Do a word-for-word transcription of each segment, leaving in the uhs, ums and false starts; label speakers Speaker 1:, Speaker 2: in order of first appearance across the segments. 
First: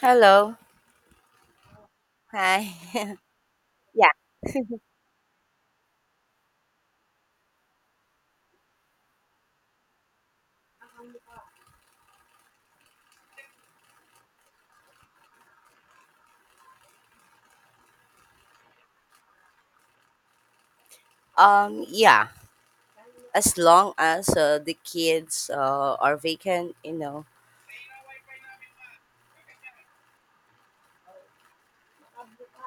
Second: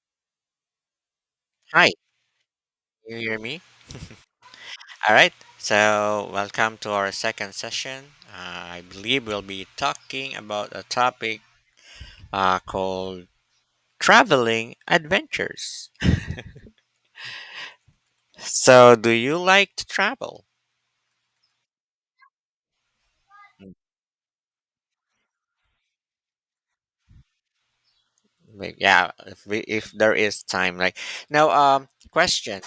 Speaker 1: Hello.
Speaker 2: Hi,
Speaker 1: Hi.
Speaker 2: can you hear me?
Speaker 1: Yeah.
Speaker 2: All right, so welcome to our second session. Uh, I believe we'll be talking about a topic uh, called traveling adventures. So, do you like to travel?
Speaker 1: Um. Yeah. As long as uh, the kids uh, are vacant, you know.
Speaker 2: Like, yeah, if, we, if there is time. Like now, um, question:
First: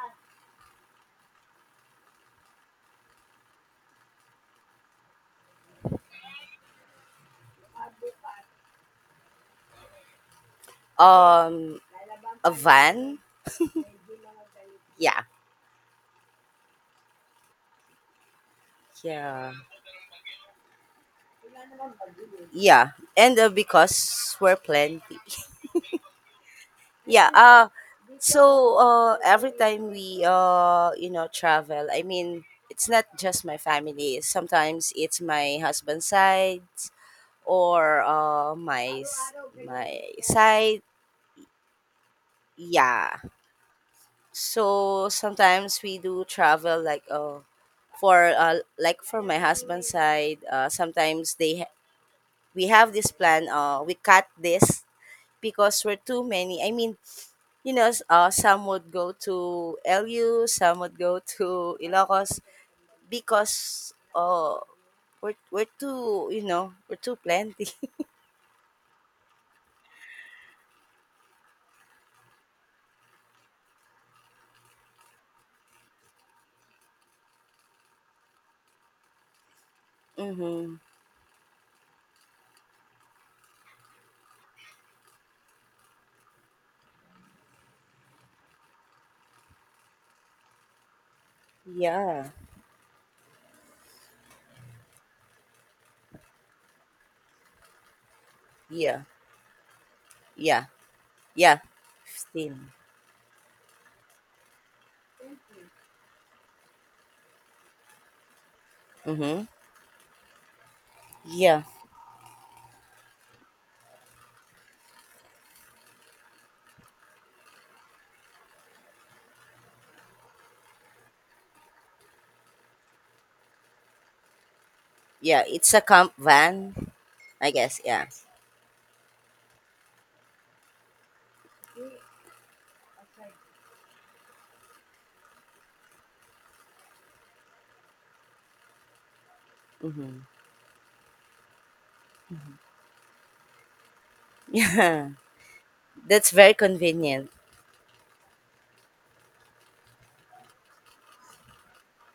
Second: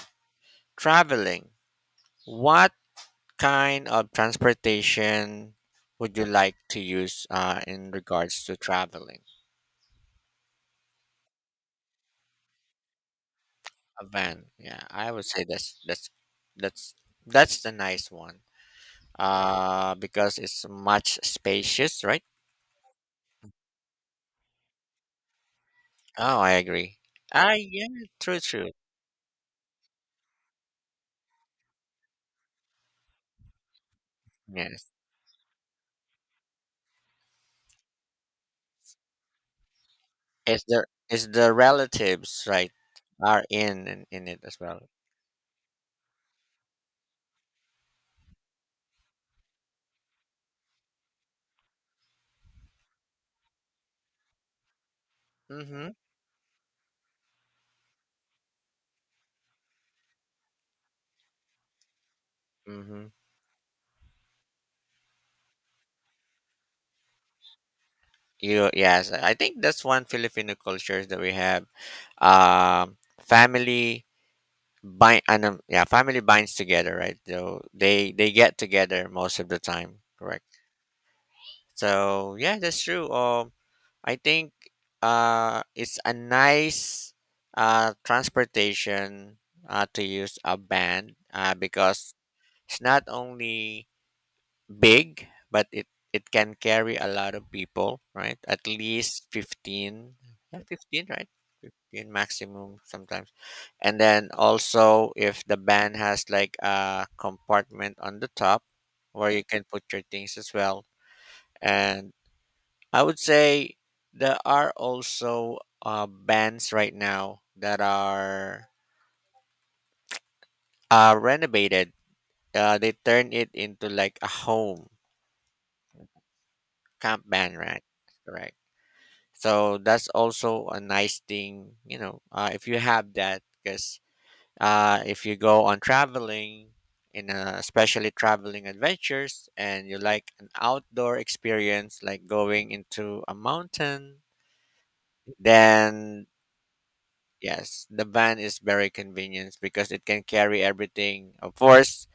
Speaker 2: traveling. What kind of transportation would you like to use uh, in regards to traveling?
Speaker 1: Um. A van.
Speaker 2: A van. Yeah, I
Speaker 1: Yeah.
Speaker 2: would say that's that's that's that's the nice one.
Speaker 1: Yeah.
Speaker 2: Uh, because it's much spacious, right?
Speaker 1: Yeah. And uh, because we're plenty.
Speaker 2: Oh, I agree.
Speaker 1: Yeah.
Speaker 2: Ah,
Speaker 1: Uh.
Speaker 2: yeah, true, true.
Speaker 1: So uh, every time we uh, you know, travel. I mean, it's not just my family.
Speaker 2: Yes,
Speaker 1: Sometimes it's my husband's side or uh, my s- my
Speaker 2: it's
Speaker 1: side.
Speaker 2: the it's the relatives, right,
Speaker 1: Yeah.
Speaker 2: are in in, in it as
Speaker 1: So
Speaker 2: well.
Speaker 1: sometimes we do travel like uh for uh, like for my husband's side, uh, sometimes they ha- we have this plan, uh we cut this because
Speaker 2: Mm-hmm.
Speaker 1: we're too many. I mean, you know, s- uh, some would go to lu some would go to Ilocos
Speaker 2: Mm-hmm.
Speaker 1: because uh we're, we're too, you know, we're too plenty.
Speaker 2: You Yes, I think that's one Filipino culture that we have. Um, family bind and yeah, family binds together, right? So they they get together most of the time. Correct.
Speaker 1: Mm-hmm.
Speaker 2: So yeah, that's true. Um, I think uh, it's a nice uh transportation uh to use a van uh because
Speaker 1: Yeah,
Speaker 2: it's not only big but it it can carry a lot of people, right? At
Speaker 1: yeah,
Speaker 2: least fifteen, yeah,
Speaker 1: yeah,
Speaker 2: fifteen, right?
Speaker 1: yeah.
Speaker 2: Fifteen
Speaker 1: fifteen.
Speaker 2: maximum sometimes, and then also if the van has like a compartment on the top where you
Speaker 1: Mm-hmm.
Speaker 2: can put your things as well.
Speaker 1: Yeah,
Speaker 2: And I would say there are also uh, bands right now that are uh, renovated. Uh, they turn it into like a home
Speaker 1: yeah, it's a camp van.
Speaker 2: camp
Speaker 1: I
Speaker 2: band,
Speaker 1: guess,
Speaker 2: right?
Speaker 1: yeah.
Speaker 2: Correct. So that's also a nice thing, you know, uh, if you have that, because uh, if you go on traveling, in uh, especially traveling adventures, and you
Speaker 1: Mhm.
Speaker 2: like an outdoor experience, like going into a mountain,
Speaker 1: Yeah.
Speaker 2: then
Speaker 1: That's very convenient.
Speaker 2: yes, the van is very convenient because it can carry everything. Of course,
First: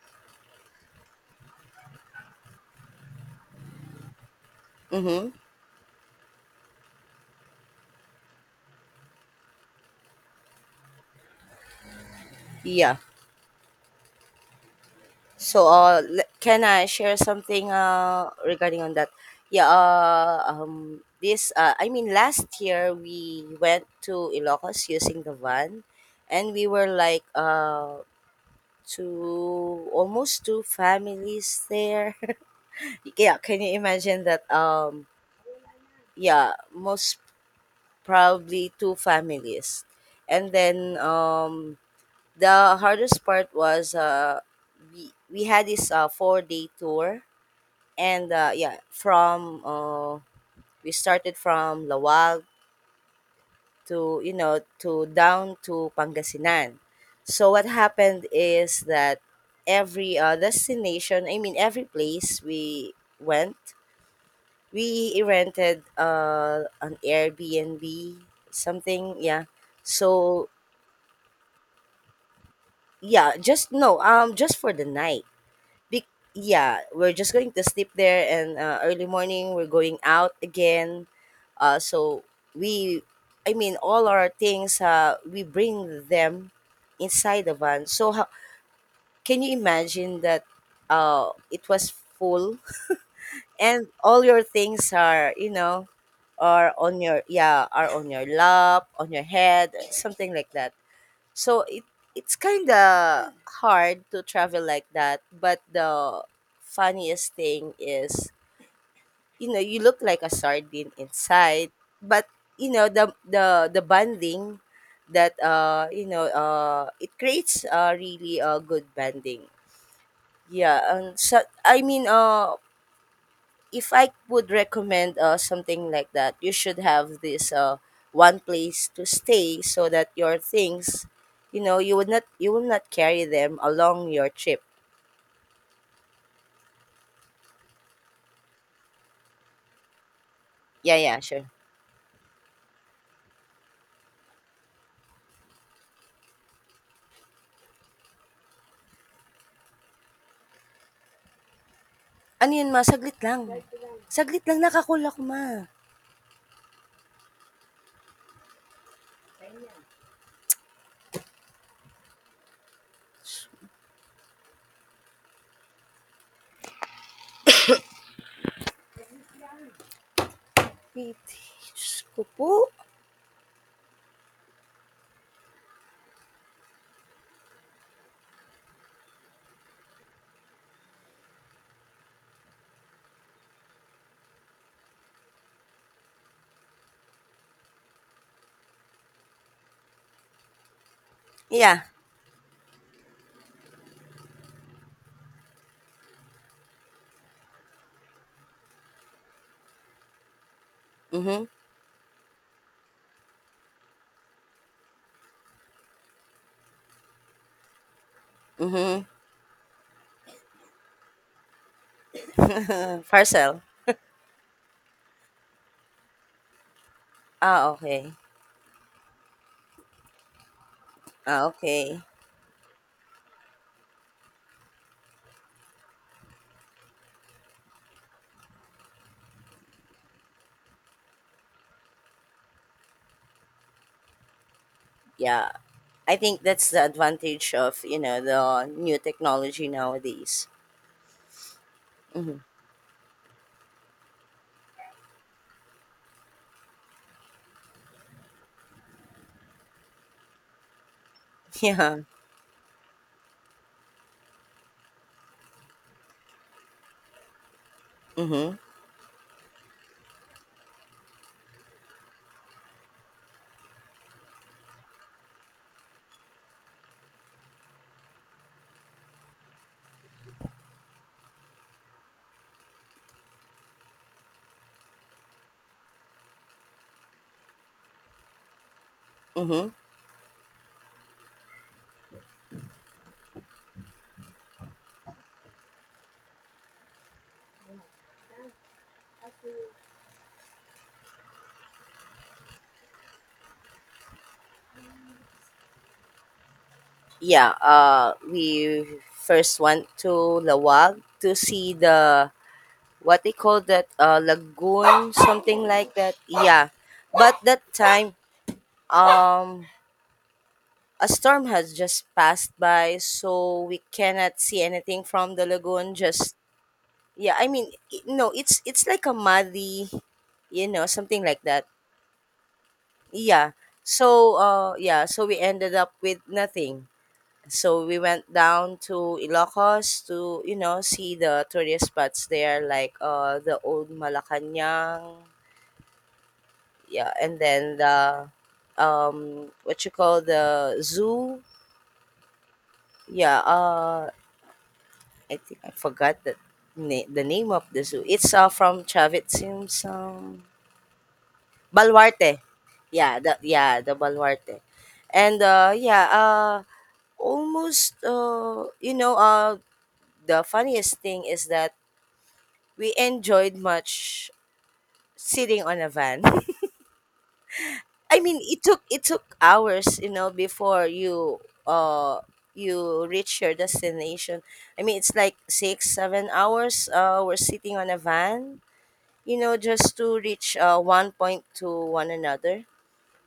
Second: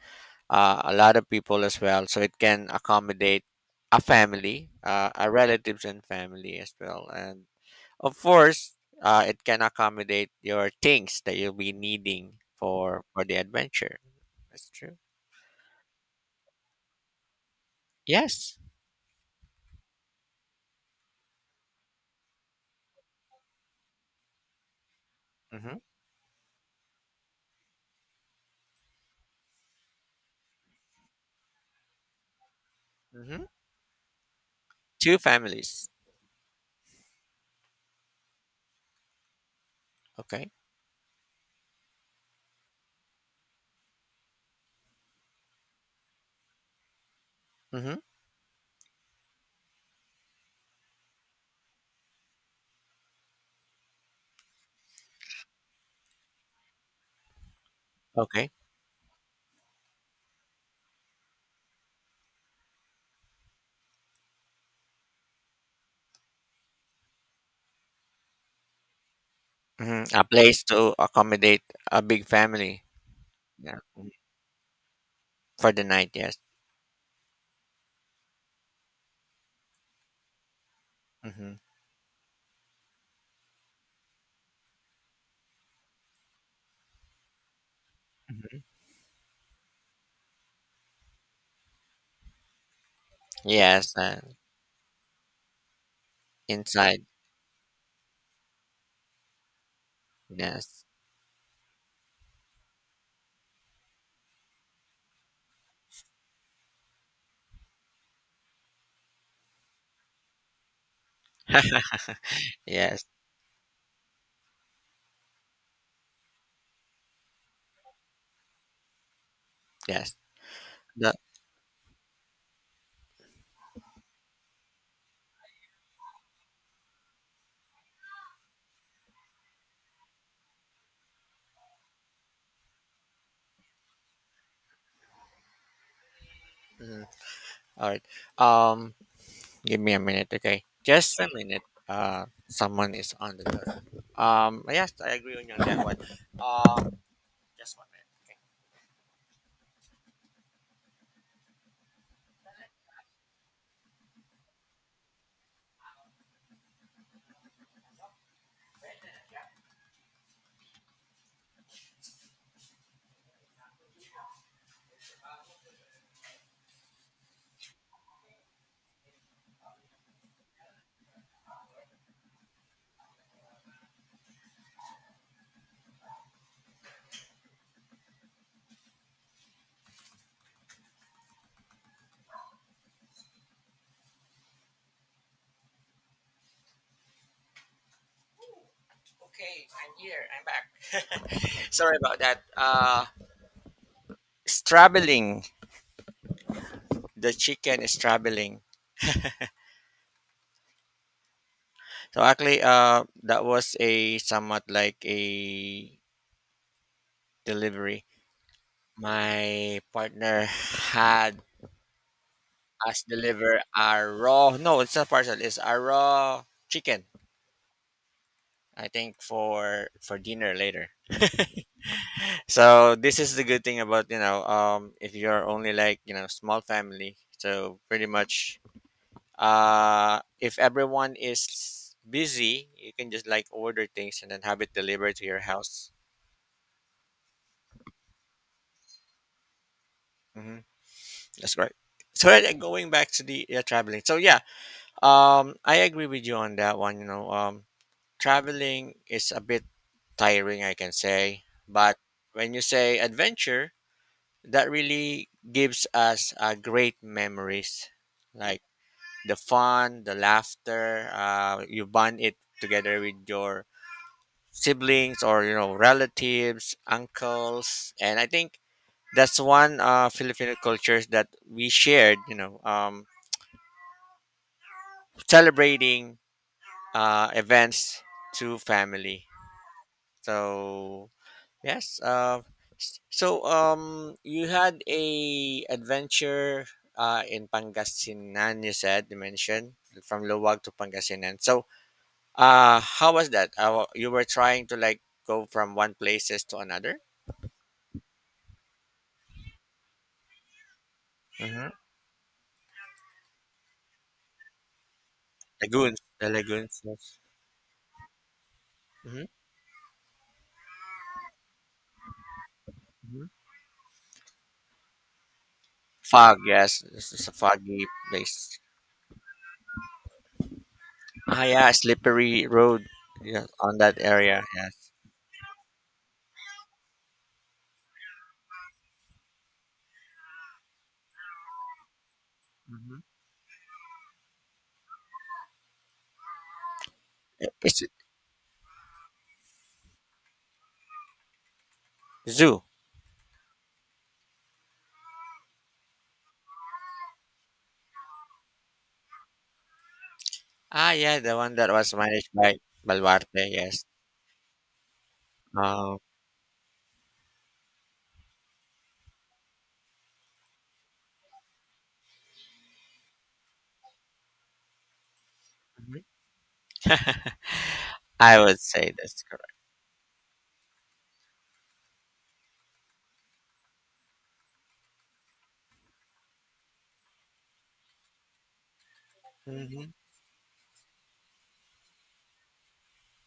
Speaker 2: uh, a lot of people as well, so it can accommodate a family, uh, a
Speaker 1: Mhm.
Speaker 2: relatives and family as well. And of course, uh, it can accommodate your things that you'll be needing
Speaker 1: Yeah.
Speaker 2: for for the adventure. That's true.
Speaker 1: So, uh, le- can I share something uh
Speaker 2: Yes.
Speaker 1: regarding on that? Yeah, uh, um this, uh, I mean last year we went to Ilocos using the
Speaker 2: Mm-hmm.
Speaker 1: van, and we were like uh two, almost two families there. Yeah,
Speaker 2: Mm-hmm.
Speaker 1: can you imagine that? Um
Speaker 2: Two families.
Speaker 1: yeah, most probably two families.
Speaker 2: Okay.
Speaker 1: And then, um the hardest part was, uh we we had this uh four day tour,
Speaker 2: Mm-hmm.
Speaker 1: and uh yeah, from uh we started from Lawag to, you know, to down to Pangasinan. So what happened
Speaker 2: Okay.
Speaker 1: is that every uh, destination, I mean every place we went, we rented uh an Airbnb, something, yeah.
Speaker 2: Mm-hmm. A
Speaker 1: So,
Speaker 2: place to accommodate a big family.
Speaker 1: yeah, just
Speaker 2: Yeah.
Speaker 1: no,
Speaker 2: Mhm.
Speaker 1: um just for the night.
Speaker 2: For the
Speaker 1: Be-
Speaker 2: night. Yes.
Speaker 1: yeah, we're just going to sleep there, and uh, early morning we're going out again.
Speaker 2: Mm-hmm.
Speaker 1: Uh, so we, I mean, all our things, uh, we bring them inside the van. So how,
Speaker 2: Mhm.
Speaker 1: can you imagine that? Uh, it was full, and
Speaker 2: Yes, uh,
Speaker 1: all your things are, you know, are on
Speaker 2: inside.
Speaker 1: your, yeah, are on your lap, on your head, something like that.
Speaker 2: Yes,
Speaker 1: So it it's kinda hard to travel like that, but the funniest thing is, you know, you look like a sardine inside, but you know
Speaker 2: yes,
Speaker 1: the the the bonding, that uh you know uh it creates uh really a good bonding.
Speaker 2: yes.
Speaker 1: Yeah,
Speaker 2: The,
Speaker 1: and so I mean, uh if I would recommend uh, something like that, you should have this uh, one place to stay, so that your things, you know, you would not, you will not carry them along your trip.
Speaker 2: mm, all right. Um, Give me a minute, okay?
Speaker 1: Yeah,
Speaker 2: Just
Speaker 1: yeah,
Speaker 2: a
Speaker 1: sure.
Speaker 2: minute. Uh, someone is on the door. Um, yes, I agree on you on that one. Um, just one minute.
Speaker 1: Ano yun ma? Saglit lang. Saglit lang, nakakuha ko ma. Sweet. Diyos ko po.
Speaker 2: Okay, I'm here. I'm back.
Speaker 1: Yeah.
Speaker 2: Sorry about that. Uh, it's traveling. The chicken is traveling.
Speaker 1: Mm-hmm.
Speaker 2: So actually, uh, that was a somewhat like a delivery.
Speaker 1: Mm-hmm.
Speaker 2: My partner had us deliver
Speaker 1: Parcel.
Speaker 2: our raw, no, it's not parcel, it's our raw chicken,
Speaker 1: Ah, okay.
Speaker 2: I think for for dinner later.
Speaker 1: Ah, okay.
Speaker 2: So this is the good thing about, you know um if you're only like, you know small family, so pretty much uh if everyone is busy, you can just like order things and then have it delivered to your
Speaker 1: Yeah.
Speaker 2: house.
Speaker 1: I think that's the advantage of, you know, the new technology nowadays.
Speaker 2: hmm that's great. So
Speaker 1: Mm-hmm.
Speaker 2: uh, going back to the uh, traveling. So yeah, um I agree with you on that one. you know um Traveling is a bit tiring, I can say, but
Speaker 1: Yeah.
Speaker 2: when you say adventure, that really gives us uh, great memories,
Speaker 1: Mm-hmm.
Speaker 2: like the fun, the laughter. Uh, you bond it together with your siblings or you know relatives, uncles, and I think that's one uh, Filipino cultures that we shared. You know, um, celebrating uh, events to family.
Speaker 1: Mm-hmm.
Speaker 2: So yes. Uh, s- so um, you had a adventure uh, in Pangasinan. You said you mentioned from Luwag to Pangasinan. So uh, how was that? Uh, you were trying to like go from one places to another.
Speaker 1: Yeah. Uh, we first went to Lawag to
Speaker 2: Mm-hmm.
Speaker 1: see the, what they call that, uh, lagoon, something like
Speaker 2: Lagoons,
Speaker 1: that.
Speaker 2: the
Speaker 1: Yeah.
Speaker 2: lagoons. Yes.
Speaker 1: But that time,
Speaker 2: Mm-hmm.
Speaker 1: um, a storm has just passed by,
Speaker 2: hmm
Speaker 1: so we cannot see anything from the lagoon. Just,
Speaker 2: Fog. Yes, this is a
Speaker 1: yeah. I mean,
Speaker 2: foggy
Speaker 1: i- no. It's
Speaker 2: place.
Speaker 1: it's like a muddy, you know, something
Speaker 2: Ah,
Speaker 1: like that.
Speaker 2: yeah, slippery road. Yeah,
Speaker 1: Yeah.
Speaker 2: on that
Speaker 1: So
Speaker 2: area.
Speaker 1: uh,
Speaker 2: Yes.
Speaker 1: yeah. So we ended up with nothing. So we went down to Ilocos to, you know, see the tourist spots there like
Speaker 2: Mm-hmm.
Speaker 1: uh the old Malacanang, yeah, and then
Speaker 2: It's
Speaker 1: the, um what you call, the zoo.
Speaker 2: zoo.
Speaker 1: Yeah, uh I think I forgot the na- the name of the zoo. It's uh from Chavit Simpson.
Speaker 2: Ah, yeah, the one that was managed
Speaker 1: Balwarte.
Speaker 2: by
Speaker 1: Yeah, the,
Speaker 2: Baluarte,
Speaker 1: yeah,
Speaker 2: yes.
Speaker 1: the Balwarte. And uh
Speaker 2: Um,
Speaker 1: yeah, uh almost uh, you know, uh the funniest thing is that we enjoyed much sitting on a
Speaker 2: mhm.
Speaker 1: van. I
Speaker 2: I
Speaker 1: mean,
Speaker 2: would
Speaker 1: it took
Speaker 2: say
Speaker 1: it
Speaker 2: that's
Speaker 1: took
Speaker 2: correct.
Speaker 1: hours, you know, before you uh you reach your destination. I mean, it's like six seven hours. Uh, we're sitting on a van, you know,
Speaker 2: hmm
Speaker 1: just to reach uh one point to one another.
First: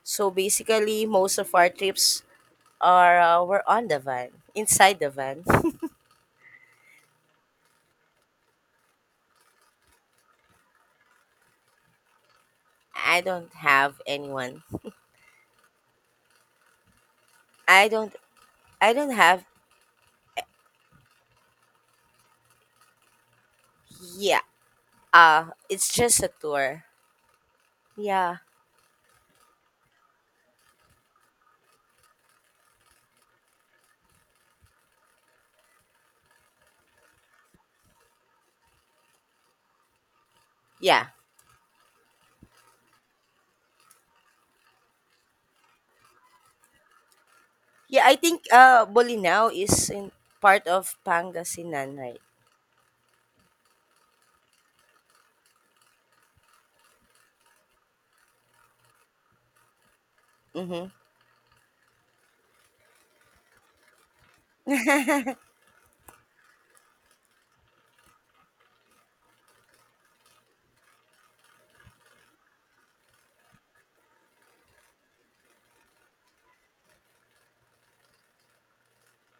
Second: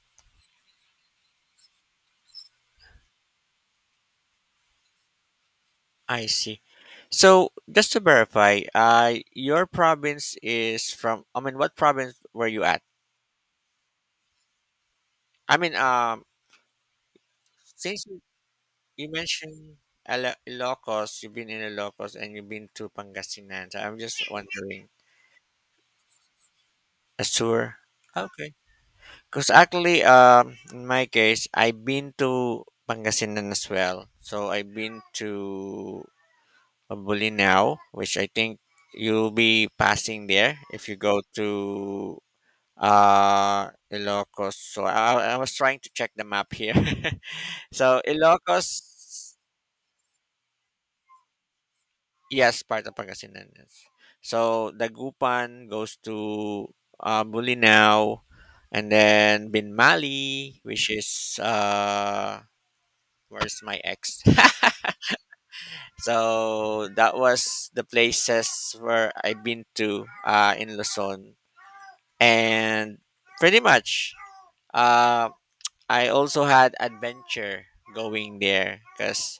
Speaker 1: So basically, most of our trips are, uh, were on the van, inside the van.
Speaker 2: I see. So, just to verify, uh, your province is from, I mean, what province were you at?
Speaker 1: I don't have anyone.
Speaker 2: I mean, um,
Speaker 1: I
Speaker 2: since
Speaker 1: don't.
Speaker 2: you,
Speaker 1: I
Speaker 2: you
Speaker 1: don't have.
Speaker 2: mentioned Ila- Ilocos, you've been in Ilocos and you've been to Pangasinan, so I'm just
Speaker 1: Yeah.
Speaker 2: wondering.
Speaker 1: Uh, it's just a tour.
Speaker 2: Asur?
Speaker 1: Yeah.
Speaker 2: Okay. 'Cause actually, um, in my case, I've been to Pangasinan as well. So I've been to Bulinaw, which I think you'll be passing there if you
Speaker 1: Yeah.
Speaker 2: go to uh Ilocos. So I, I was trying to check the map here. So
Speaker 1: Yeah, I think,
Speaker 2: Ilocos,
Speaker 1: uh, Bolinao is in part of Pangasinan, right?
Speaker 2: yes, part of Pangasinan. Yes. So Dagupan goes to uh, Bulinaw, and then Binmali,
Speaker 1: Mhm.
Speaker 2: which is uh where's my ex? So that was the places where I've been to uh, in Luzon, and pretty much, uh, I also had adventure going there because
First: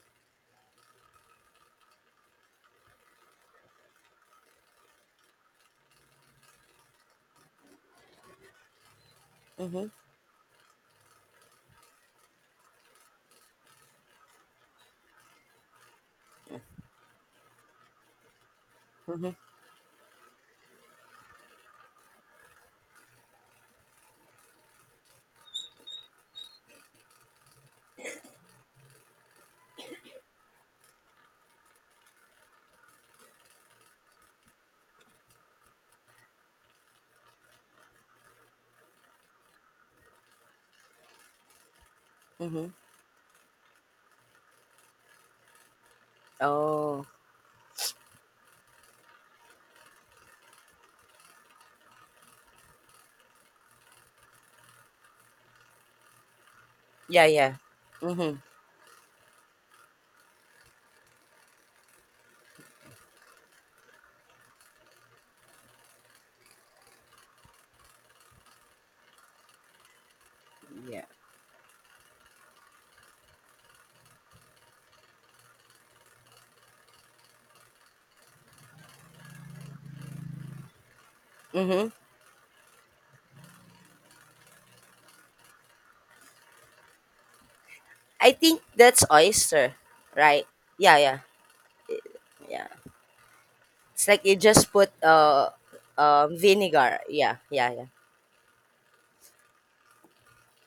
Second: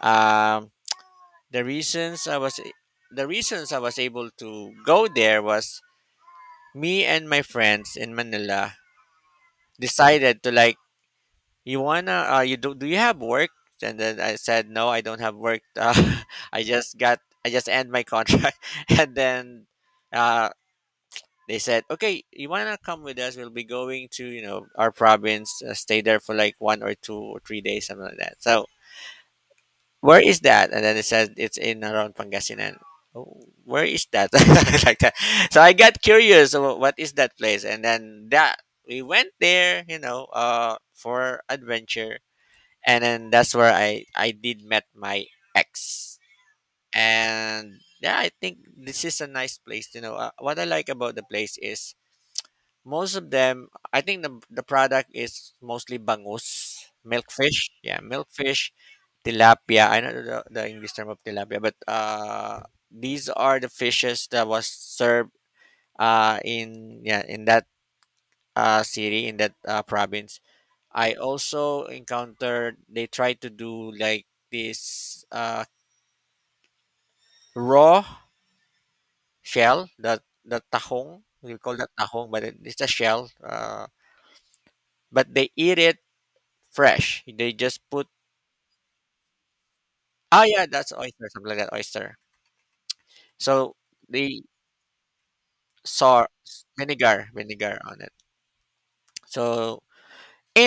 Speaker 2: um, the reasons I was the reasons I was able to go there was me and my friends in Manila
Speaker 1: Mhm,
Speaker 2: decided to like, you wanna, uh you do do you have work? And then I said, no, I don't have work. uh, I just got i just end my contract. And
Speaker 1: mhm,
Speaker 2: then uh they said, okay, you wanna come with us? We'll be going to, you know our province, uh, stay there for like one or two or three days, something like that. So where is that? And then it says it's in around Pangasinan. "Oh, where is that?" Like that. So I got curious about what is that place, and then that we went there, you know uh for adventure.
Speaker 1: mhm.
Speaker 2: And then that's where I I did met my ex.
Speaker 1: Oh,
Speaker 2: And yeah, I think this is a nice place. You know, uh, what I like about the place is most of them. I think the the product is mostly bangus,
Speaker 1: yeah, yeah.
Speaker 2: milkfish. Yeah,
Speaker 1: Mhm,
Speaker 2: milkfish, tilapia. I don't know the, the English term of tilapia, but uh, these are the fishes that was served uh in, yeah in that uh city, in that uh, province.
Speaker 1: yeah.
Speaker 2: I also encountered they try to do like this uh, raw shell, the the tahong. We call that
Speaker 1: Mhm.
Speaker 2: tahong, but it, it's a shell. Uh, but they eat it fresh. They just put,
Speaker 1: I think that's oyster,
Speaker 2: ah
Speaker 1: right?
Speaker 2: yeah, that's
Speaker 1: Yeah, yeah,
Speaker 2: oyster, something like that, oyster.
Speaker 1: yeah.
Speaker 2: So
Speaker 1: It's like you
Speaker 2: they
Speaker 1: just put, uh,
Speaker 2: saw
Speaker 1: um, vinegar.
Speaker 2: vinegar,
Speaker 1: Yeah, yeah,
Speaker 2: vinegar
Speaker 1: yeah.
Speaker 2: on it. So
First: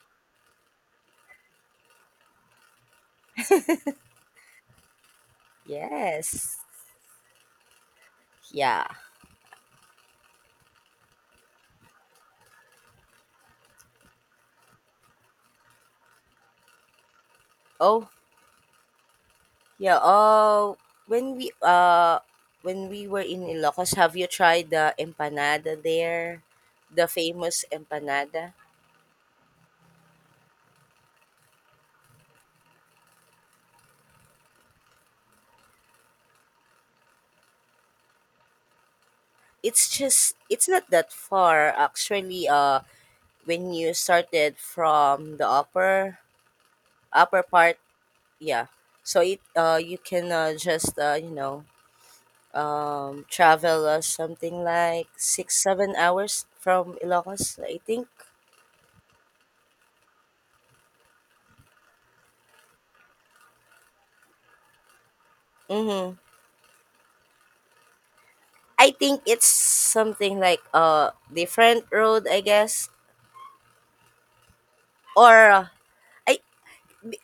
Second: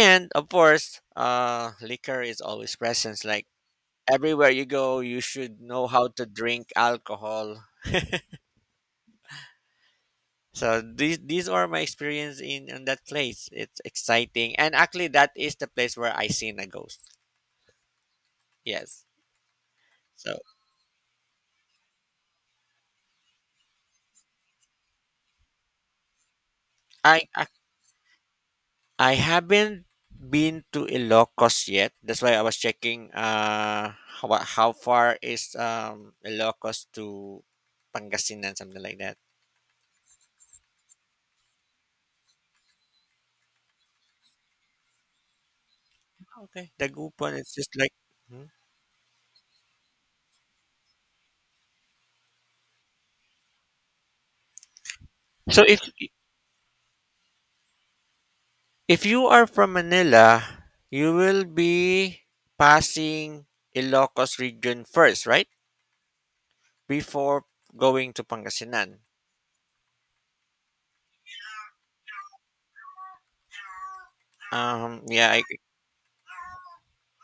Speaker 2: and of course, uh, liquor is always present. Like everywhere you go, you should know how to
Speaker 1: Yes.
Speaker 2: drink alcohol.
Speaker 1: Yeah.
Speaker 2: So these these are my experience in in that place. It's exciting, and actually, that is the place where I seen a ghost.
Speaker 1: Oh,
Speaker 2: Yes.
Speaker 1: yeah,
Speaker 2: So
Speaker 1: uh, when we uh when we were in Ilocos, have you tried the empanada there? The
Speaker 2: I I,
Speaker 1: famous empanada?
Speaker 2: I haven't been to Ilocos yet. That's why I was checking uh how, wa- how far is um Ilocos to Pangasinan, something like that.
Speaker 1: It's just, it's not that far, actually, uh when you started from the upper
Speaker 2: Okay, Dagupan.
Speaker 1: upper
Speaker 2: It's just
Speaker 1: part,
Speaker 2: like. Mhm.
Speaker 1: yeah. So it, uh you can, uh, just, uh, you know, um travel uh, something like 6
Speaker 2: So. If
Speaker 1: 7 hours from Ilocos, I think.
Speaker 2: if you are from Manila, you will be passing Ilocos region first, right?
Speaker 1: Mhm.
Speaker 2: Before going to
Speaker 1: I
Speaker 2: Pangasinan.
Speaker 1: think it's something like a different road, I guess.
Speaker 2: Um, yeah,
Speaker 1: Or,
Speaker 2: I,
Speaker 1: uh, I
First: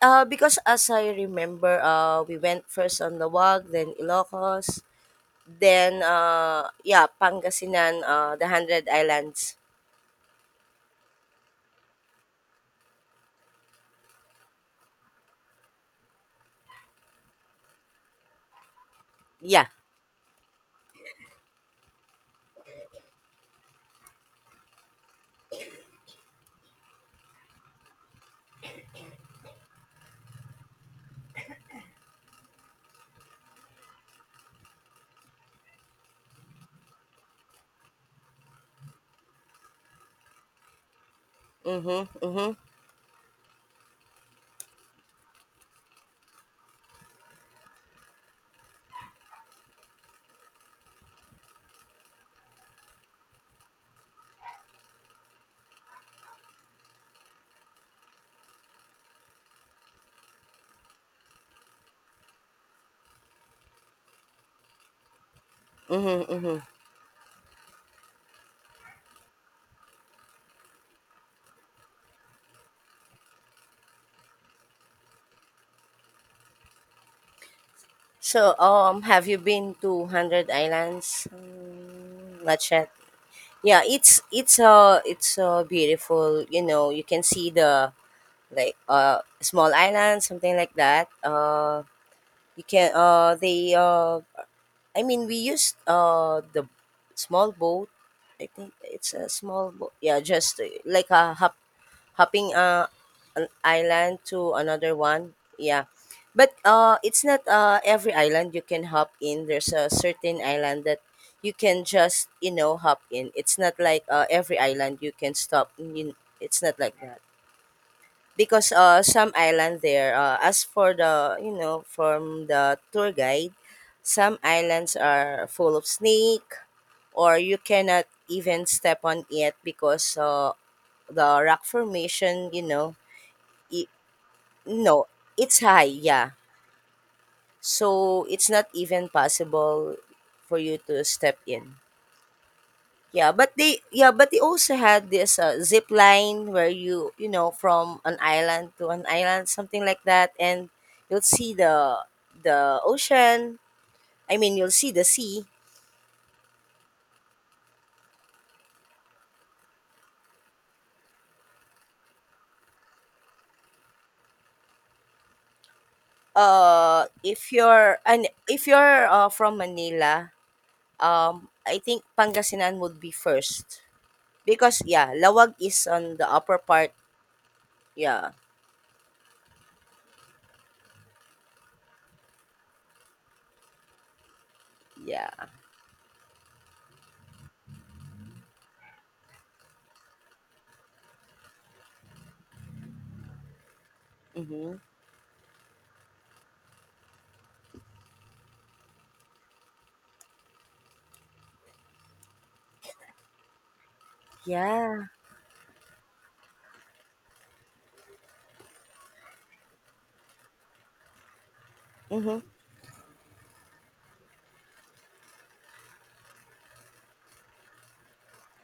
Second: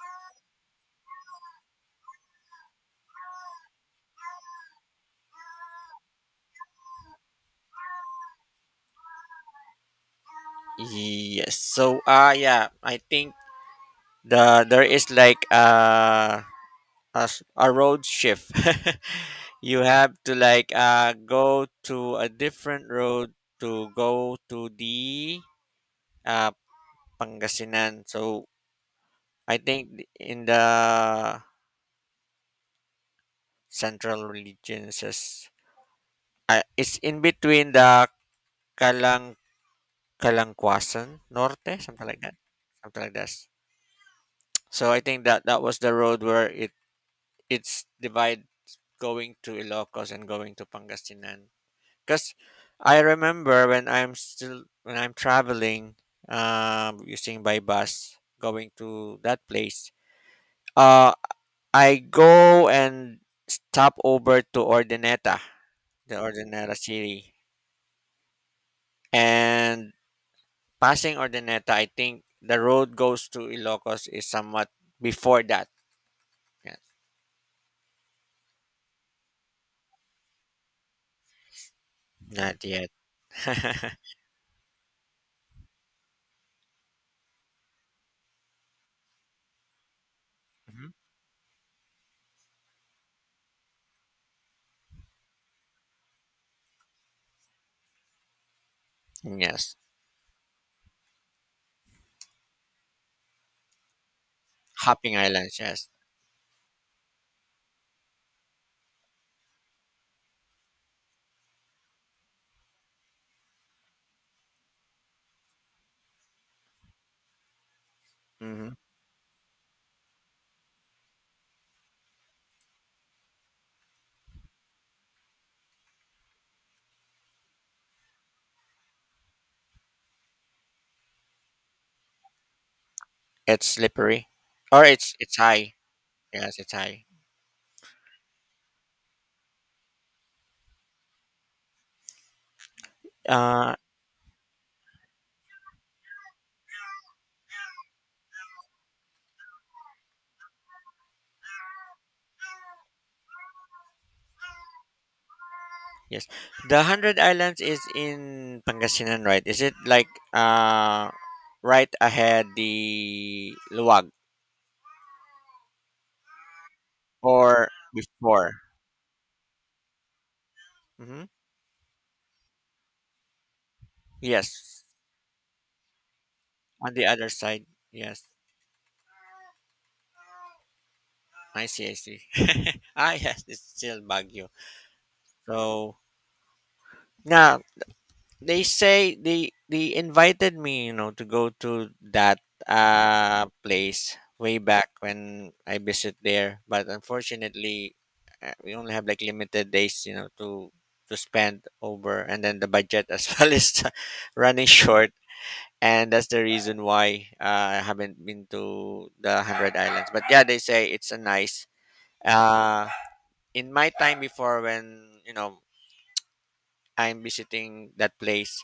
Speaker 1: uh, because, as I remember, uh, we went first on the Wag, then Ilocos, then, uh, yeah, Pangasinan, uh, the Hundred Islands.
Speaker 2: yes. So, uh, yeah, I think the there is like uh, a s- a road shift.
Speaker 1: Yeah.
Speaker 2: You have to like uh go to a different road to go to the uh Pangasinan. So I think in the central regions is uh, it's in between the Kalang Kalangkwasan Norte, something
Speaker 1: Mhm.
Speaker 2: like that,
Speaker 1: Mhm.
Speaker 2: something like that. So I think that that was the road where it it's divide, going to Ilocos and going to Pangasinan. Because I remember when I'm still when I'm traveling, um, using by bus going to that place. Uh, I go and stop over to Ordineta, the
Speaker 1: Mhm. Mhm.
Speaker 2: Ordineta city, and passing Ordineta, I think the road goes to Ilocos is somewhat before that. Yeah,
Speaker 1: So, um, have you been to Hundred Islands? Mm, not
Speaker 2: not
Speaker 1: yet.
Speaker 2: yet.
Speaker 1: Yeah, it's it's uh it's uh beautiful. You know, you can see the, like, uh small island, something like that. Uh you can uh they uh I mean, we used uh the small boat. I think it's a small
Speaker 2: Yes.
Speaker 1: boat, yeah, just, uh, like a hop, hopping uh an island to another
Speaker 2: Hopping
Speaker 1: one,
Speaker 2: Islands,
Speaker 1: yeah.
Speaker 2: yes.
Speaker 1: But uh it's not, uh every island you can hop in. There's a certain island that you can just, you know, hop in. It's not like, uh, every island you can stop. You, it's not like that because,
Speaker 2: hmm
Speaker 1: uh some island there, uh, as for the, you know, from the tour guide, some islands are full of snake, or you cannot even step on it because, uh, the rock formation, you know.
Speaker 2: It's
Speaker 1: It,
Speaker 2: slippery. Or
Speaker 1: no,
Speaker 2: it's it's
Speaker 1: it's
Speaker 2: high.
Speaker 1: high, yeah,
Speaker 2: Yes, it's high.
Speaker 1: so it's not even possible for you to step in. Yeah, but
Speaker 2: Uh
Speaker 1: they yeah, but they also had this uh, zip line where you you know, from an island to an island, something like that, and you'll see the the ocean. I mean, you'll see the sea.
Speaker 2: yes. The Hundred Islands is in Pangasinan, right? Is it like uh right ahead the Luwag
Speaker 1: Uh, if
Speaker 2: or
Speaker 1: you're, and
Speaker 2: before?
Speaker 1: if you're, uh, from Manila,
Speaker 2: hmm
Speaker 1: um, I think Pangasinan would be first because,
Speaker 2: Yes.
Speaker 1: yeah, Lawag is on the upper
Speaker 2: On
Speaker 1: part.
Speaker 2: the other side. Yes.
Speaker 1: Yeah,
Speaker 2: I see, I see. Ah yes, it's still Baguio.
Speaker 1: yeah,
Speaker 2: So now they say they they invited me you know to go to that uh place way
Speaker 1: mm-hmm.
Speaker 2: back when I visit there, but unfortunately uh, we only have like limited days you know to to spend over, and then the budget as well is running
Speaker 1: Yeah,
Speaker 2: short. And that's the reason why uh, I haven't been to the hundred islands, but yeah, they say it's a nice
Speaker 1: mm-hmm.
Speaker 2: uh in my time before when you know I'm visiting that place,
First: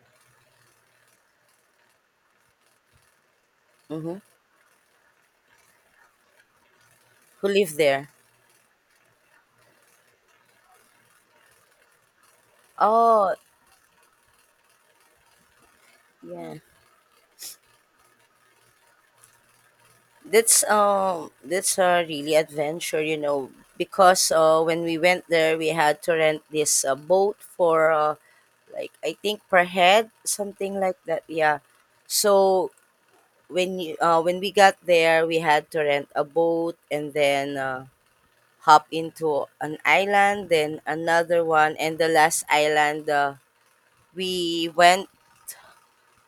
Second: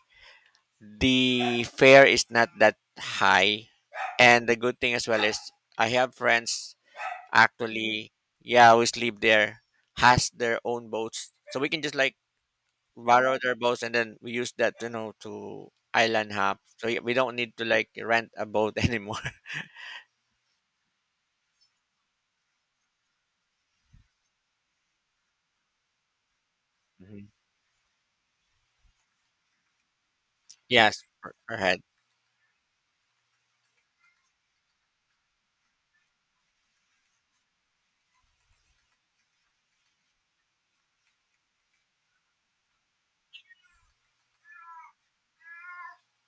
Speaker 2: the fare is not that high.
Speaker 1: Mm-hmm.
Speaker 2: And the good thing as well is I have friends
Speaker 1: Who live there?
Speaker 2: actually. Yeah, we sleep there. Has their own boats, so we can just like
Speaker 1: Oh,
Speaker 2: borrow their boats and then we use that you know to island
Speaker 1: yeah.
Speaker 2: hop, so y- we don't need to like rent a boat anymore.
Speaker 1: That's, um that's a really adventure, you know, because uh when we went there we had to rent this, uh, boat, for, uh, like I think per head, something like
Speaker 2: Yes,
Speaker 1: that.
Speaker 2: per, per
Speaker 1: Yeah.
Speaker 2: head.
Speaker 1: So when you, uh when we got there we had to rent a boat and then, uh, hop into an island, then another one, and the last island, uh, we went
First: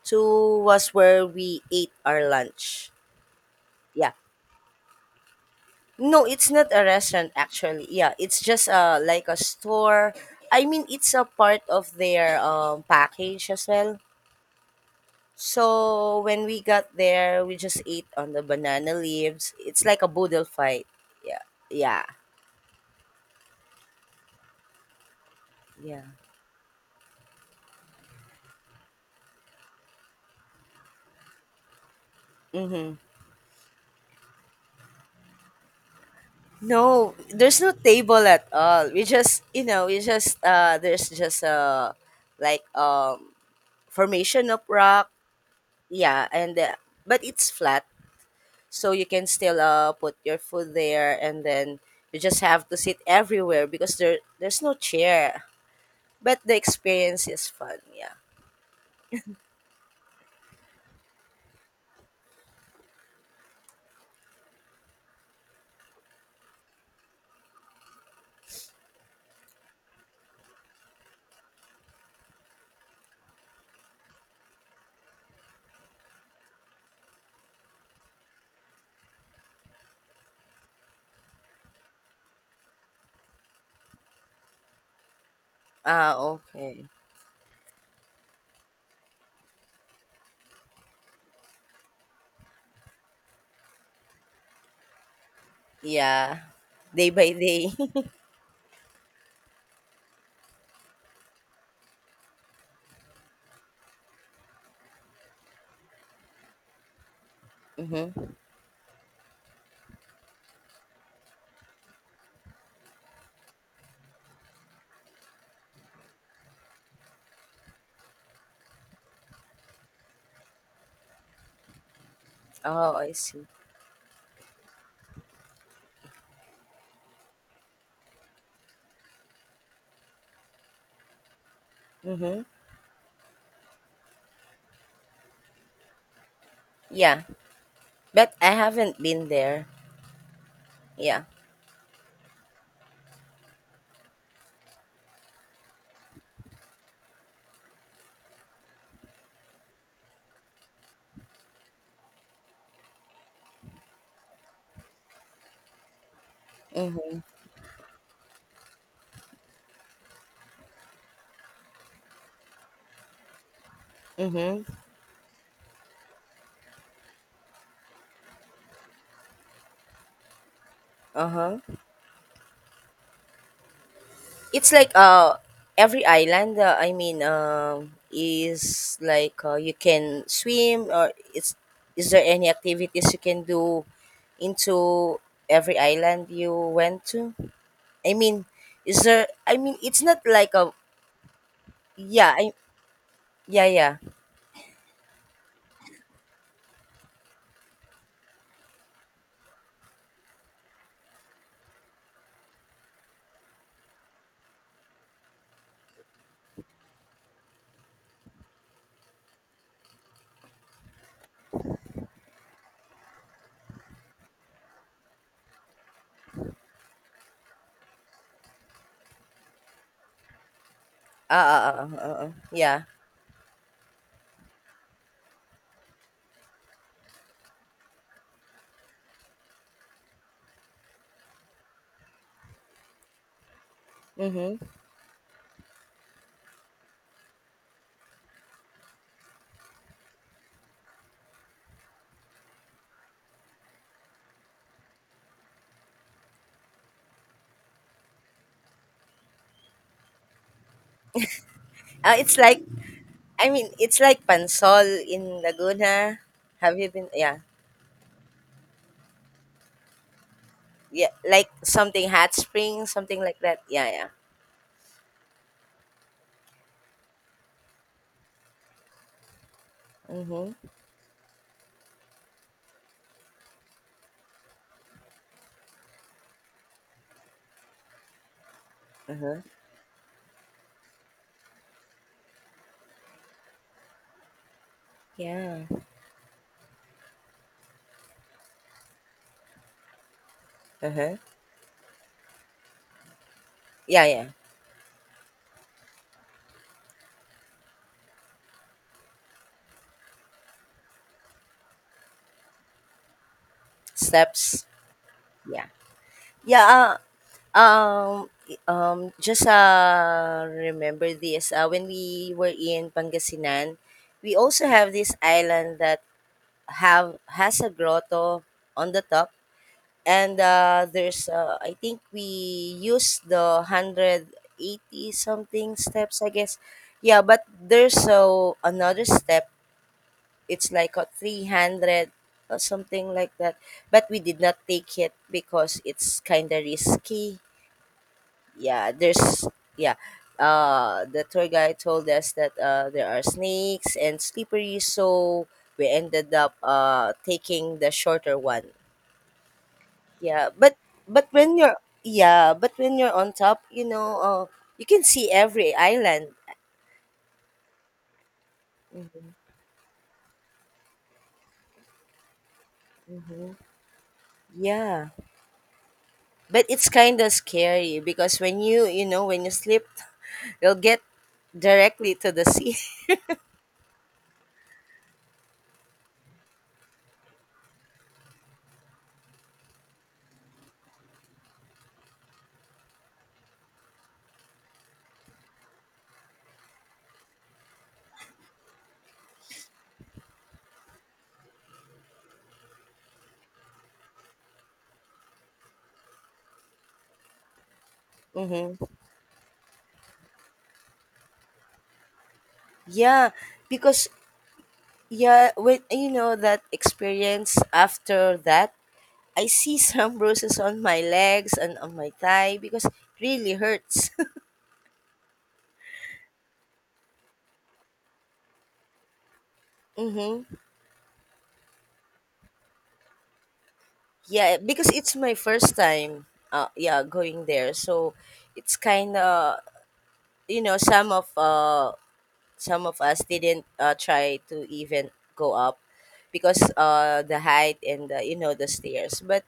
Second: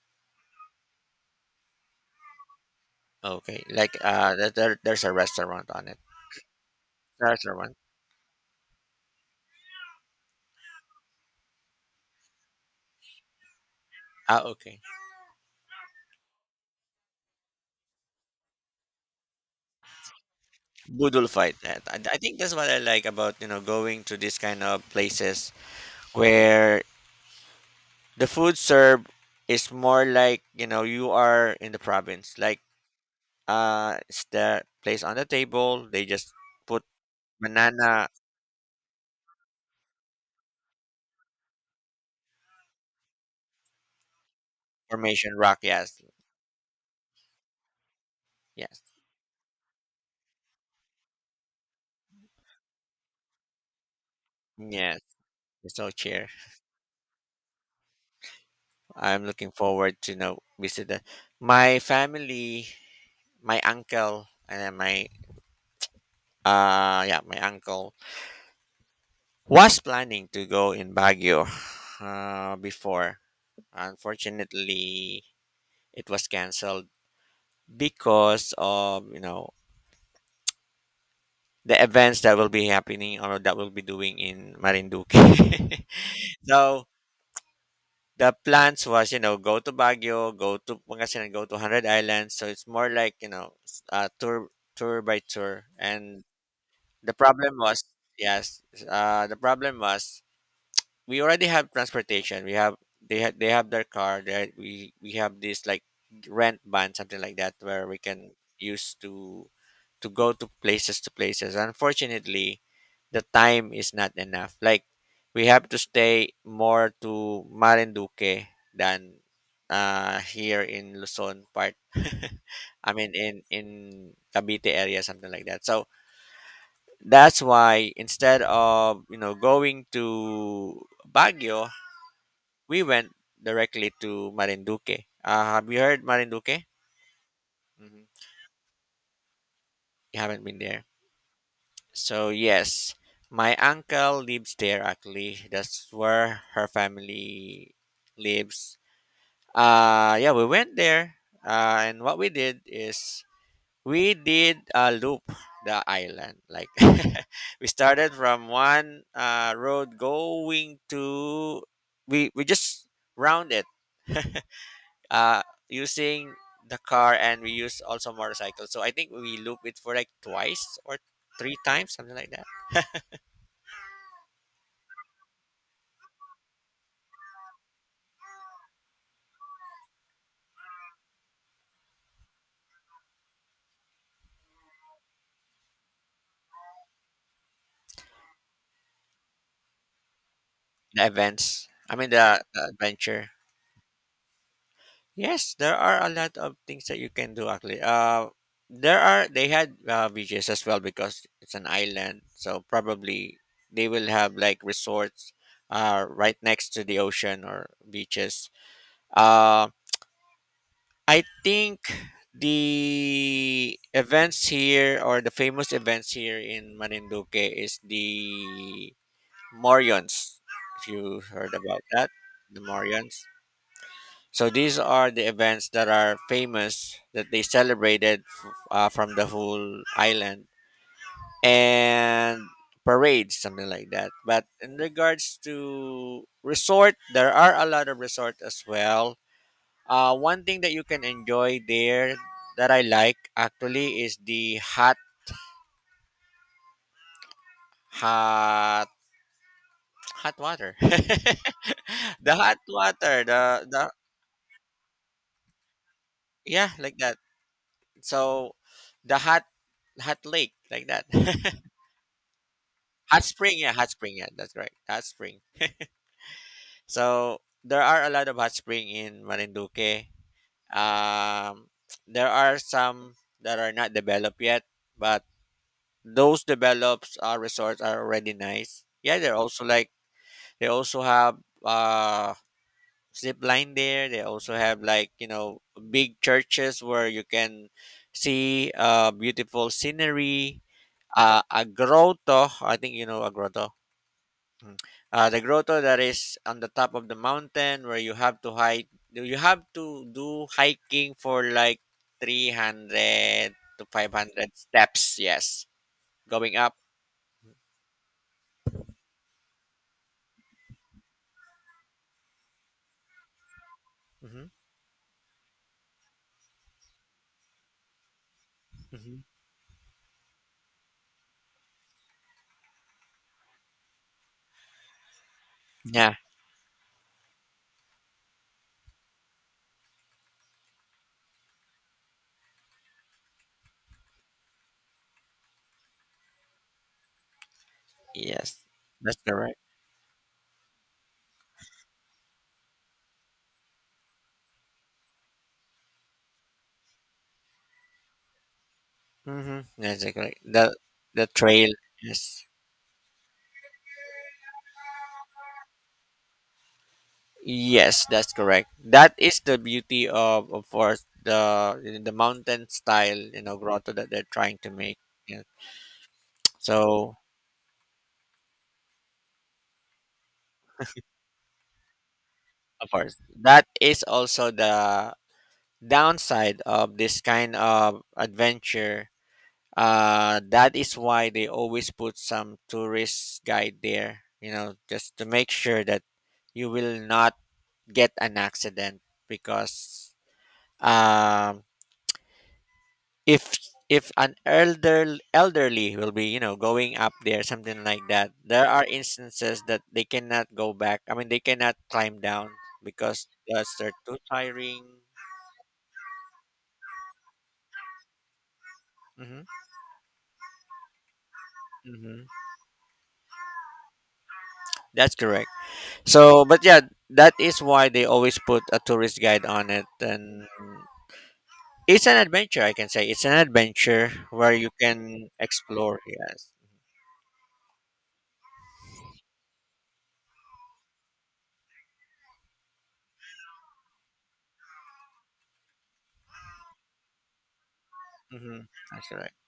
Speaker 1: to, was where we ate our lunch.
Speaker 2: Okay, like
Speaker 1: Yeah.
Speaker 2: uh there, there- there's a restaurant on it.
Speaker 1: No, it's not a restaurant
Speaker 2: Restaurant.
Speaker 1: actually. Yeah, it's just uh like a store. I mean, it's a part of their um package as well.
Speaker 2: Ah, okay.
Speaker 1: So when we got there, we just ate on the banana leaves. It's like a boodle fight.
Speaker 2: Boodle
Speaker 1: Yeah,
Speaker 2: fight. that I,
Speaker 1: yeah,
Speaker 2: I think that's what I like about you know going to these kind of places
Speaker 1: yeah.
Speaker 2: where the food served is more like, you know you are in the province like
Speaker 1: Mm-hmm.
Speaker 2: uh it's the place on the table they just put
Speaker 1: No, there's no
Speaker 2: banana
Speaker 1: table at all. We just, you know, we just, uh there's just a, like, um formation of rock.
Speaker 2: formation rock. Yes.
Speaker 1: Yeah, and, uh, but it's flat.
Speaker 2: Yes.
Speaker 1: So you can still, uh, put your food there, and then you just have to sit everywhere because there, there's no
Speaker 2: Yes,
Speaker 1: chair,
Speaker 2: there's no chair.
Speaker 1: but the experience is fun, yeah.
Speaker 2: I'm looking forward to you know visit the, my family, my uncle, and then my uh yeah, my uncle was planning to go in Baguio uh before. Unfortunately, it was canceled because of you know the events that will be happening or that will be doing in Marinduque.
Speaker 1: Ah,
Speaker 2: So
Speaker 1: okay.
Speaker 2: the plans was, you know, go to Baguio, go to Pangasinan, go to Hundred Islands. So it's more like, you know, s- uh, tour tour by tour. And
Speaker 1: Yeah, day
Speaker 2: the
Speaker 1: by
Speaker 2: problem
Speaker 1: day.
Speaker 2: was, yes, uh, the problem was we already have transportation. We have they have they have their car. That we we have this like rent ban, something like that, where we can
Speaker 1: Mm-hmm.
Speaker 2: use to to go to places to places. Unfortunately, the time is not enough. Like, we have to stay more to Marinduque than uh here in Luzon part. I
Speaker 1: Oh,
Speaker 2: mean,
Speaker 1: I
Speaker 2: in
Speaker 1: see.
Speaker 2: in Cavite area, something like that. So that's why instead of you know going to Baguio,
Speaker 1: Mm-hmm.
Speaker 2: we went directly to Marinduque. Uh, have you heard Marinduque?
Speaker 1: Yeah,
Speaker 2: Hmm.
Speaker 1: but I haven't been there.
Speaker 2: You haven't been there.
Speaker 1: Yeah.
Speaker 2: So yes, my uncle lives there actually. That's where her family lives. Uh yeah, we went there. Uh, and what we did is we did a loop the island. Like,
Speaker 1: Mm-hmm.
Speaker 2: we started from one uh, road going to we we just rounded
Speaker 1: Mm-hmm.
Speaker 2: uh using the car, and we use also motorcycles. So I think we loop it for like twice or three
Speaker 1: Uh-huh.
Speaker 2: times, something like that.
Speaker 1: It's like, uh every island, uh, I mean, um is like, uh, you can swim, or it's, is there any activities you can do into every island you went to? I mean, is there, I mean it's not like a,
Speaker 2: The events. I mean
Speaker 1: yeah,
Speaker 2: the,
Speaker 1: I,
Speaker 2: the adventure.
Speaker 1: yeah, yeah.
Speaker 2: Yes, there are a lot of things that you can do actually. Uh there are they had uh, beaches as well because it's an island, so probably they will have like resorts uh right next to the ocean or beaches. Um, I think the events here or the famous events here in Marinduque is the Morions. If you
Speaker 1: Uh, uh,
Speaker 2: heard
Speaker 1: uh,
Speaker 2: about
Speaker 1: uh,
Speaker 2: that,
Speaker 1: uh, uh,
Speaker 2: the
Speaker 1: yeah.
Speaker 2: Morions. So these are the events that are famous that they celebrated f- uh, from the whole island and parades, something like that. But
Speaker 1: Mhm.
Speaker 2: in regards to resort, there are a lot of resort as well. Uh, one thing that you can enjoy there that I like actually is the hot, hot, hot water.
Speaker 1: Uh,
Speaker 2: The
Speaker 1: it's
Speaker 2: hot
Speaker 1: like,
Speaker 2: water,
Speaker 1: I
Speaker 2: the
Speaker 1: mean,
Speaker 2: the
Speaker 1: it's like Pansol in Laguna.
Speaker 2: yeah,
Speaker 1: Have you
Speaker 2: like
Speaker 1: been,
Speaker 2: that.
Speaker 1: yeah.
Speaker 2: So the hot, hot lake, like that.
Speaker 1: Yeah, like something hot spring, something
Speaker 2: Hot
Speaker 1: like
Speaker 2: spring,
Speaker 1: that.
Speaker 2: yeah, hot
Speaker 1: Yeah, yeah.
Speaker 2: spring, yeah, that's right, hot spring. So there are a lot of hot spring in Marinduque.
Speaker 1: Mhm.
Speaker 2: Um, there are some that are not developed yet, but those develops uh, resorts are already nice. Yeah, they're
Speaker 1: Uh-huh.
Speaker 2: also like they also have uh zip line there. They also have like, you know
Speaker 1: Yeah.
Speaker 2: big churches where you can see uh beautiful scenery.
Speaker 1: Uh-huh.
Speaker 2: Uh, a grotto, I think you know a grotto.
Speaker 1: Yeah, yeah.
Speaker 2: Mm. Uh, the grotto that is on the top of the mountain where you have to hike. You have to do hiking for like three hundred to five
Speaker 1: Steps.
Speaker 2: hundred steps. Yes,
Speaker 1: Yeah.
Speaker 2: going
Speaker 1: Yeah.
Speaker 2: up.
Speaker 1: Uh, um, i- um, just, uh, remember this. Uh, when we were in Pangasinan, we
Speaker 2: Hmm.
Speaker 1: also have this island that have has a grotto on the top, and, uh, there's, uh, I think we used the hundred eighty something
Speaker 2: Yeah.
Speaker 1: steps, I guess. Yeah, but there's so another step, it's like a three hundred or something like that. But we did not take it because it's kind of risky.
Speaker 2: Yes.
Speaker 1: Yeah,
Speaker 2: That's
Speaker 1: there's,
Speaker 2: correct.
Speaker 1: yeah. Uh, the tour guide told us that, uh, there are snakes and slippery, so we ended up, uh, taking the shorter one.
Speaker 2: Mm-hmm. That's correct.
Speaker 1: Yeah,
Speaker 2: The
Speaker 1: but
Speaker 2: the
Speaker 1: but when
Speaker 2: trail.
Speaker 1: you're,
Speaker 2: Yes.
Speaker 1: yeah, but when you're on top, you know, uh, you can see every island.
Speaker 2: Yes, that's correct. That is the beauty of, of course, the the mountain style, you know, grotto that they're trying to make.
Speaker 1: Yeah,
Speaker 2: Yeah.
Speaker 1: but it's
Speaker 2: So,
Speaker 1: kind of scary because when you you know, when you slip, we'll get directly to the sea.
Speaker 2: of course, that is also the downside of this kind of adventure. Uh, that is why they always put some tourist guide there, you know, just to make sure that you will not get an accident because, um, if if an elder elderly will be, you know going up there, something like that, there
Speaker 1: Hmm.
Speaker 2: are instances that they cannot go back. I mean, they cannot climb down because
Speaker 1: Yeah,
Speaker 2: that's they're
Speaker 1: because,
Speaker 2: too tiring.
Speaker 1: yeah, when you know that experience after that,
Speaker 2: Hmm.
Speaker 1: I see some bruises on my legs and on my
Speaker 2: Hmm,
Speaker 1: thigh, because it really hurts.
Speaker 2: that's correct. So but yeah, that is why they always put a tourist guide on it.
Speaker 1: Mm-hmm.
Speaker 2: And it's an adventure, I can say. It's an adventure where
Speaker 1: Yeah,
Speaker 2: you
Speaker 1: because it's
Speaker 2: can
Speaker 1: my first
Speaker 2: explore.
Speaker 1: time.
Speaker 2: Yes.
Speaker 1: Uh, yeah, going there, so it's kind of, you know, some of, uh some of us didn't, uh, try to even go up, because uh the height and the, you know,
Speaker 2: Hmm,
Speaker 1: the
Speaker 2: that's
Speaker 1: stairs,
Speaker 2: correct.
Speaker 1: but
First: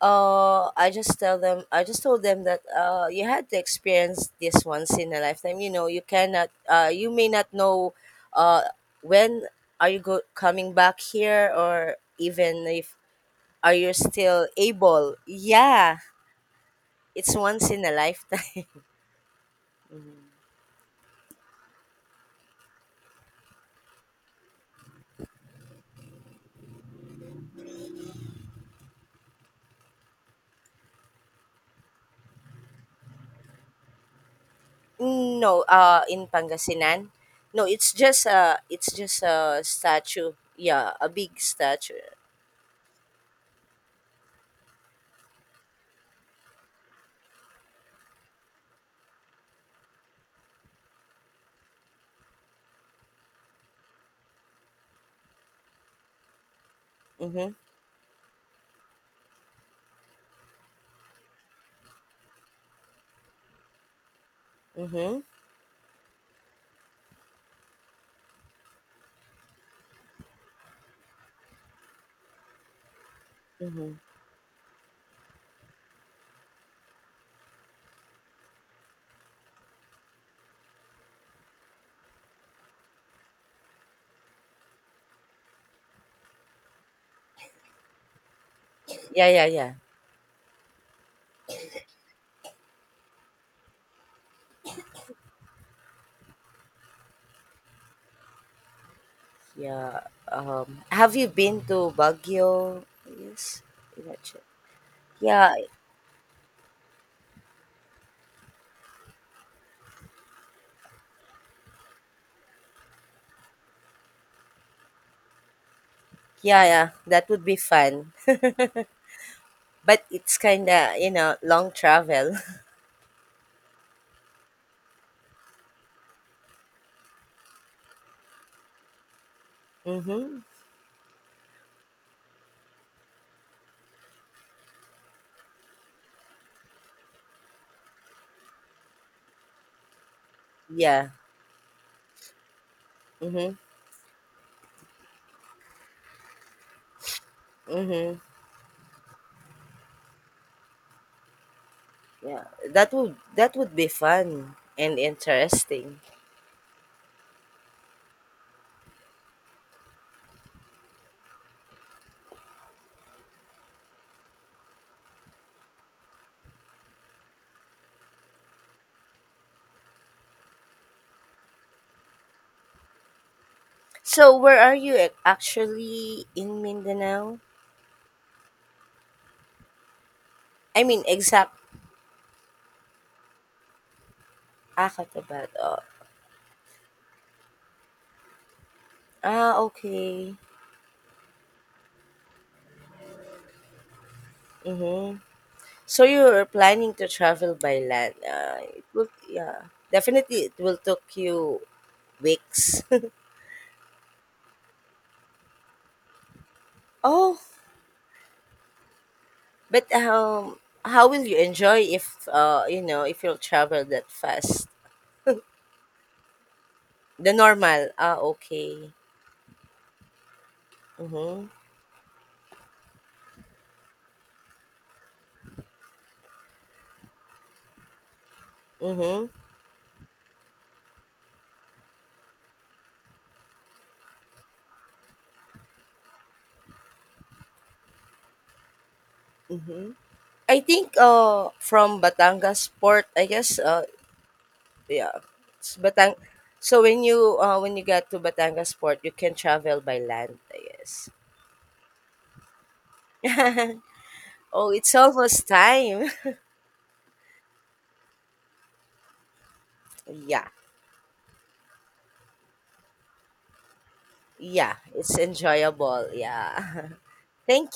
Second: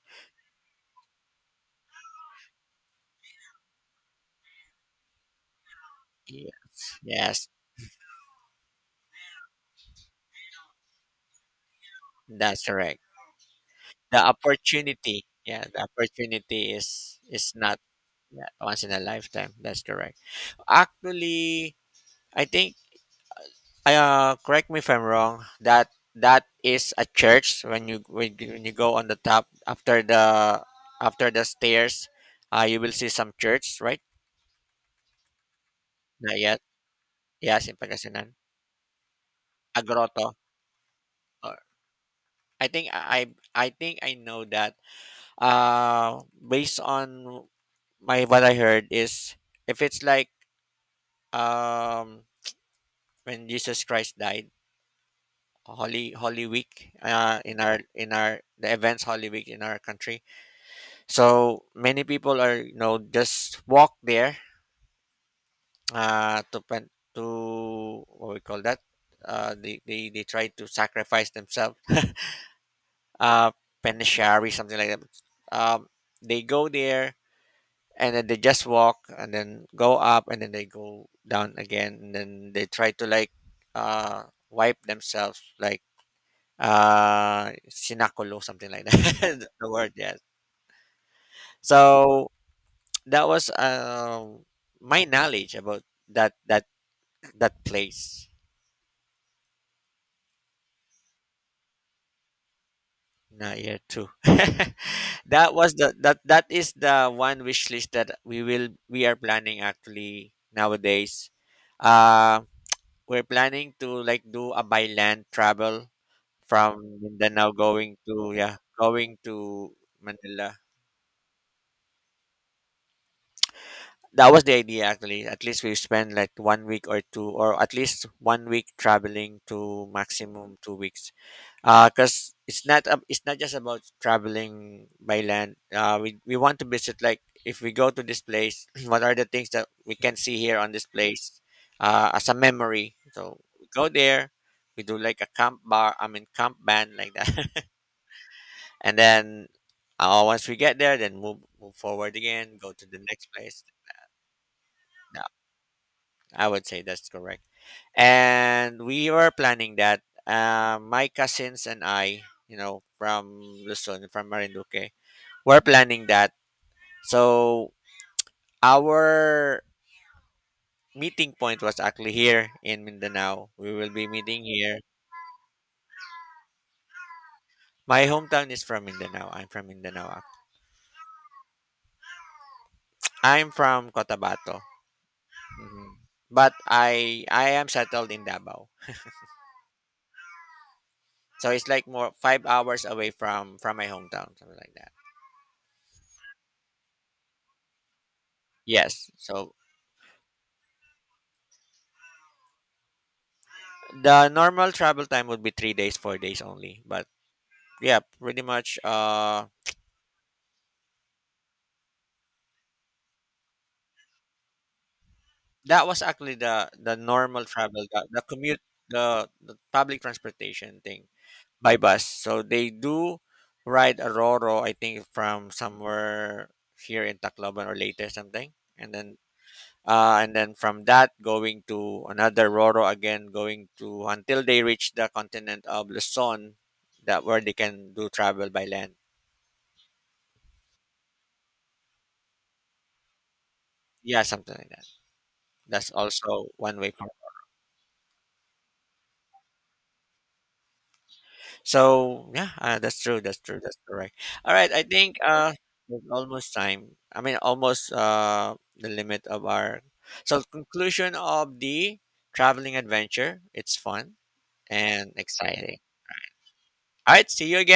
Speaker 1: uh I just tell them I just told them that, uh you had to experience this once in a lifetime. You know, you
Speaker 2: Yeah.
Speaker 1: cannot, uh you may not
Speaker 2: Yes,
Speaker 1: know uh when are you go- coming back here, or
Speaker 2: that's
Speaker 1: even if
Speaker 2: correct.
Speaker 1: are you
Speaker 2: The
Speaker 1: still able,
Speaker 2: opportunity, yeah, the
Speaker 1: yeah,
Speaker 2: opportunity is
Speaker 1: it's
Speaker 2: is
Speaker 1: once
Speaker 2: not
Speaker 1: in a
Speaker 2: yeah,
Speaker 1: lifetime.
Speaker 2: once in a lifetime. That's correct. Actually, I think uh correct me if I'm wrong, that that is a church when you when, you- when you go on the top after the after the stairs, uh you will see some church, right?
Speaker 1: No, uh in
Speaker 2: Not yet.
Speaker 1: Pangasinan. No,
Speaker 2: Yes, in
Speaker 1: it's just,
Speaker 2: Pangasinan.
Speaker 1: uh it's just a
Speaker 2: A grotto.
Speaker 1: statue. Yeah, a big
Speaker 2: Or—
Speaker 1: statue.
Speaker 2: I think I I think I know that. Uh, based on my what I heard is if it's like, um, when Jesus Christ died, Holy Holy Week, uh,
Speaker 1: Mm-hmm,
Speaker 2: in our in our the events Holy Week in our country. So many people are, you know just walk there
Speaker 1: mm-hmm,
Speaker 2: uh to pen- to what we call that, uh they, they they try to sacrifice themselves, uh
Speaker 1: mm-hmm,
Speaker 2: penitentiary, something like that. Um, they go there and then they just walk and then go up and then they go down again and then they try to like uh wipe themselves like uh sinakulo, something like
Speaker 1: yeah, yeah,
Speaker 2: that. The
Speaker 1: yeah.
Speaker 2: word, yes. So that was, um, my knowledge about that that that place
Speaker 1: Yeah. Um, have you been to Baguio?
Speaker 2: in
Speaker 1: Yes.
Speaker 2: year
Speaker 1: I'm
Speaker 2: two.
Speaker 1: not sure.
Speaker 2: That
Speaker 1: Yeah,
Speaker 2: was the that that is the one wish list that we will we are planning actually nowadays. uh we're planning to like do a by land travel
Speaker 1: yeah,
Speaker 2: from
Speaker 1: yeah. That would
Speaker 2: Mindanao
Speaker 1: be
Speaker 2: going
Speaker 1: fun.
Speaker 2: to yeah, going to
Speaker 1: But it's
Speaker 2: Manila.
Speaker 1: kind of, you know, long travel.
Speaker 2: That was the idea actually. At least we spend like one week or two, or at least one week traveling to
Speaker 1: Mm-hmm.
Speaker 2: maximum two weeks. uh because it's not ab- it's not just about traveling by land. uh we, we want to visit like, if we go to this place, what are the things that we can see here on this
Speaker 1: Yeah.
Speaker 2: place, uh as a memory. So
Speaker 1: Mm-hmm.
Speaker 2: we go there, we do like a camp bar, I mean, camp band, like that.
Speaker 1: Mm-hmm.
Speaker 2: And then, uh, once we get there then move move forward
Speaker 1: Yeah.
Speaker 2: again, go to
Speaker 1: That
Speaker 2: the
Speaker 1: would
Speaker 2: next
Speaker 1: that
Speaker 2: place.
Speaker 1: would be fun and interesting.
Speaker 2: I would say that's correct. And we were planning that. Uh, my cousins and I, you know, from Luzon, from Marinduque, were planning that. So our meeting point was actually here in Mindanao. We will be
Speaker 1: So
Speaker 2: meeting
Speaker 1: where are
Speaker 2: here.
Speaker 1: you ac- actually in Mindanao?
Speaker 2: My hometown is from Mindanao. I'm from Mindanao. Ac—
Speaker 1: I mean, exact.
Speaker 2: I'm from Cotabato.
Speaker 1: Ah, Cotabato.
Speaker 2: Mhm. But I I am settled in Davao.
Speaker 1: Ah, okay.
Speaker 2: So it's like more five hours away from from my hometown, something like that.
Speaker 1: Mm-hmm. So you're planning to travel by land. Uh, it will,
Speaker 2: Yes. So
Speaker 1: yeah, definitely it will take you weeks.
Speaker 2: the normal travel time would be three days, four days only. But
Speaker 1: Oh,
Speaker 2: yeah, pretty much. Uh,
Speaker 1: but, um, how will you enjoy if, uh, you know, if you'll travel that fast?
Speaker 2: that was actually the the
Speaker 1: The
Speaker 2: normal travel,
Speaker 1: normal.
Speaker 2: the,
Speaker 1: Ah,
Speaker 2: the commute,
Speaker 1: okay.
Speaker 2: the, the public transportation thing
Speaker 1: Mhm.
Speaker 2: by bus. So they do ride a Roro, I think, from somewhere here in Tacloban or later something, and then.
Speaker 1: Mhm.
Speaker 2: Uh, and then from that, going to another Roro again, going to until they reach the continent of Luzon, that where they can do travel by land.
Speaker 1: Mhm. I think, uh from Batangas port, I guess, uh
Speaker 2: Yeah, something like that.
Speaker 1: yeah, it's
Speaker 2: That's
Speaker 1: Batang.
Speaker 2: also
Speaker 1: So
Speaker 2: one way
Speaker 1: when
Speaker 2: part.
Speaker 1: you, uh when you got to Batangas port, you can travel by land, I guess.
Speaker 2: So yeah, uh, that's true. That's true. That's correct. All right.
Speaker 1: Oh,
Speaker 2: I
Speaker 1: it's
Speaker 2: think
Speaker 1: almost
Speaker 2: uh, it's
Speaker 1: time.
Speaker 2: almost time. I mean, almost uh, the limit of our. So
Speaker 1: Yeah,
Speaker 2: conclusion of the traveling adventure. It's fun
Speaker 1: yeah,
Speaker 2: and
Speaker 1: it's
Speaker 2: exciting.
Speaker 1: enjoyable. Yeah.
Speaker 2: All right. See you
Speaker 1: Thank
Speaker 2: again.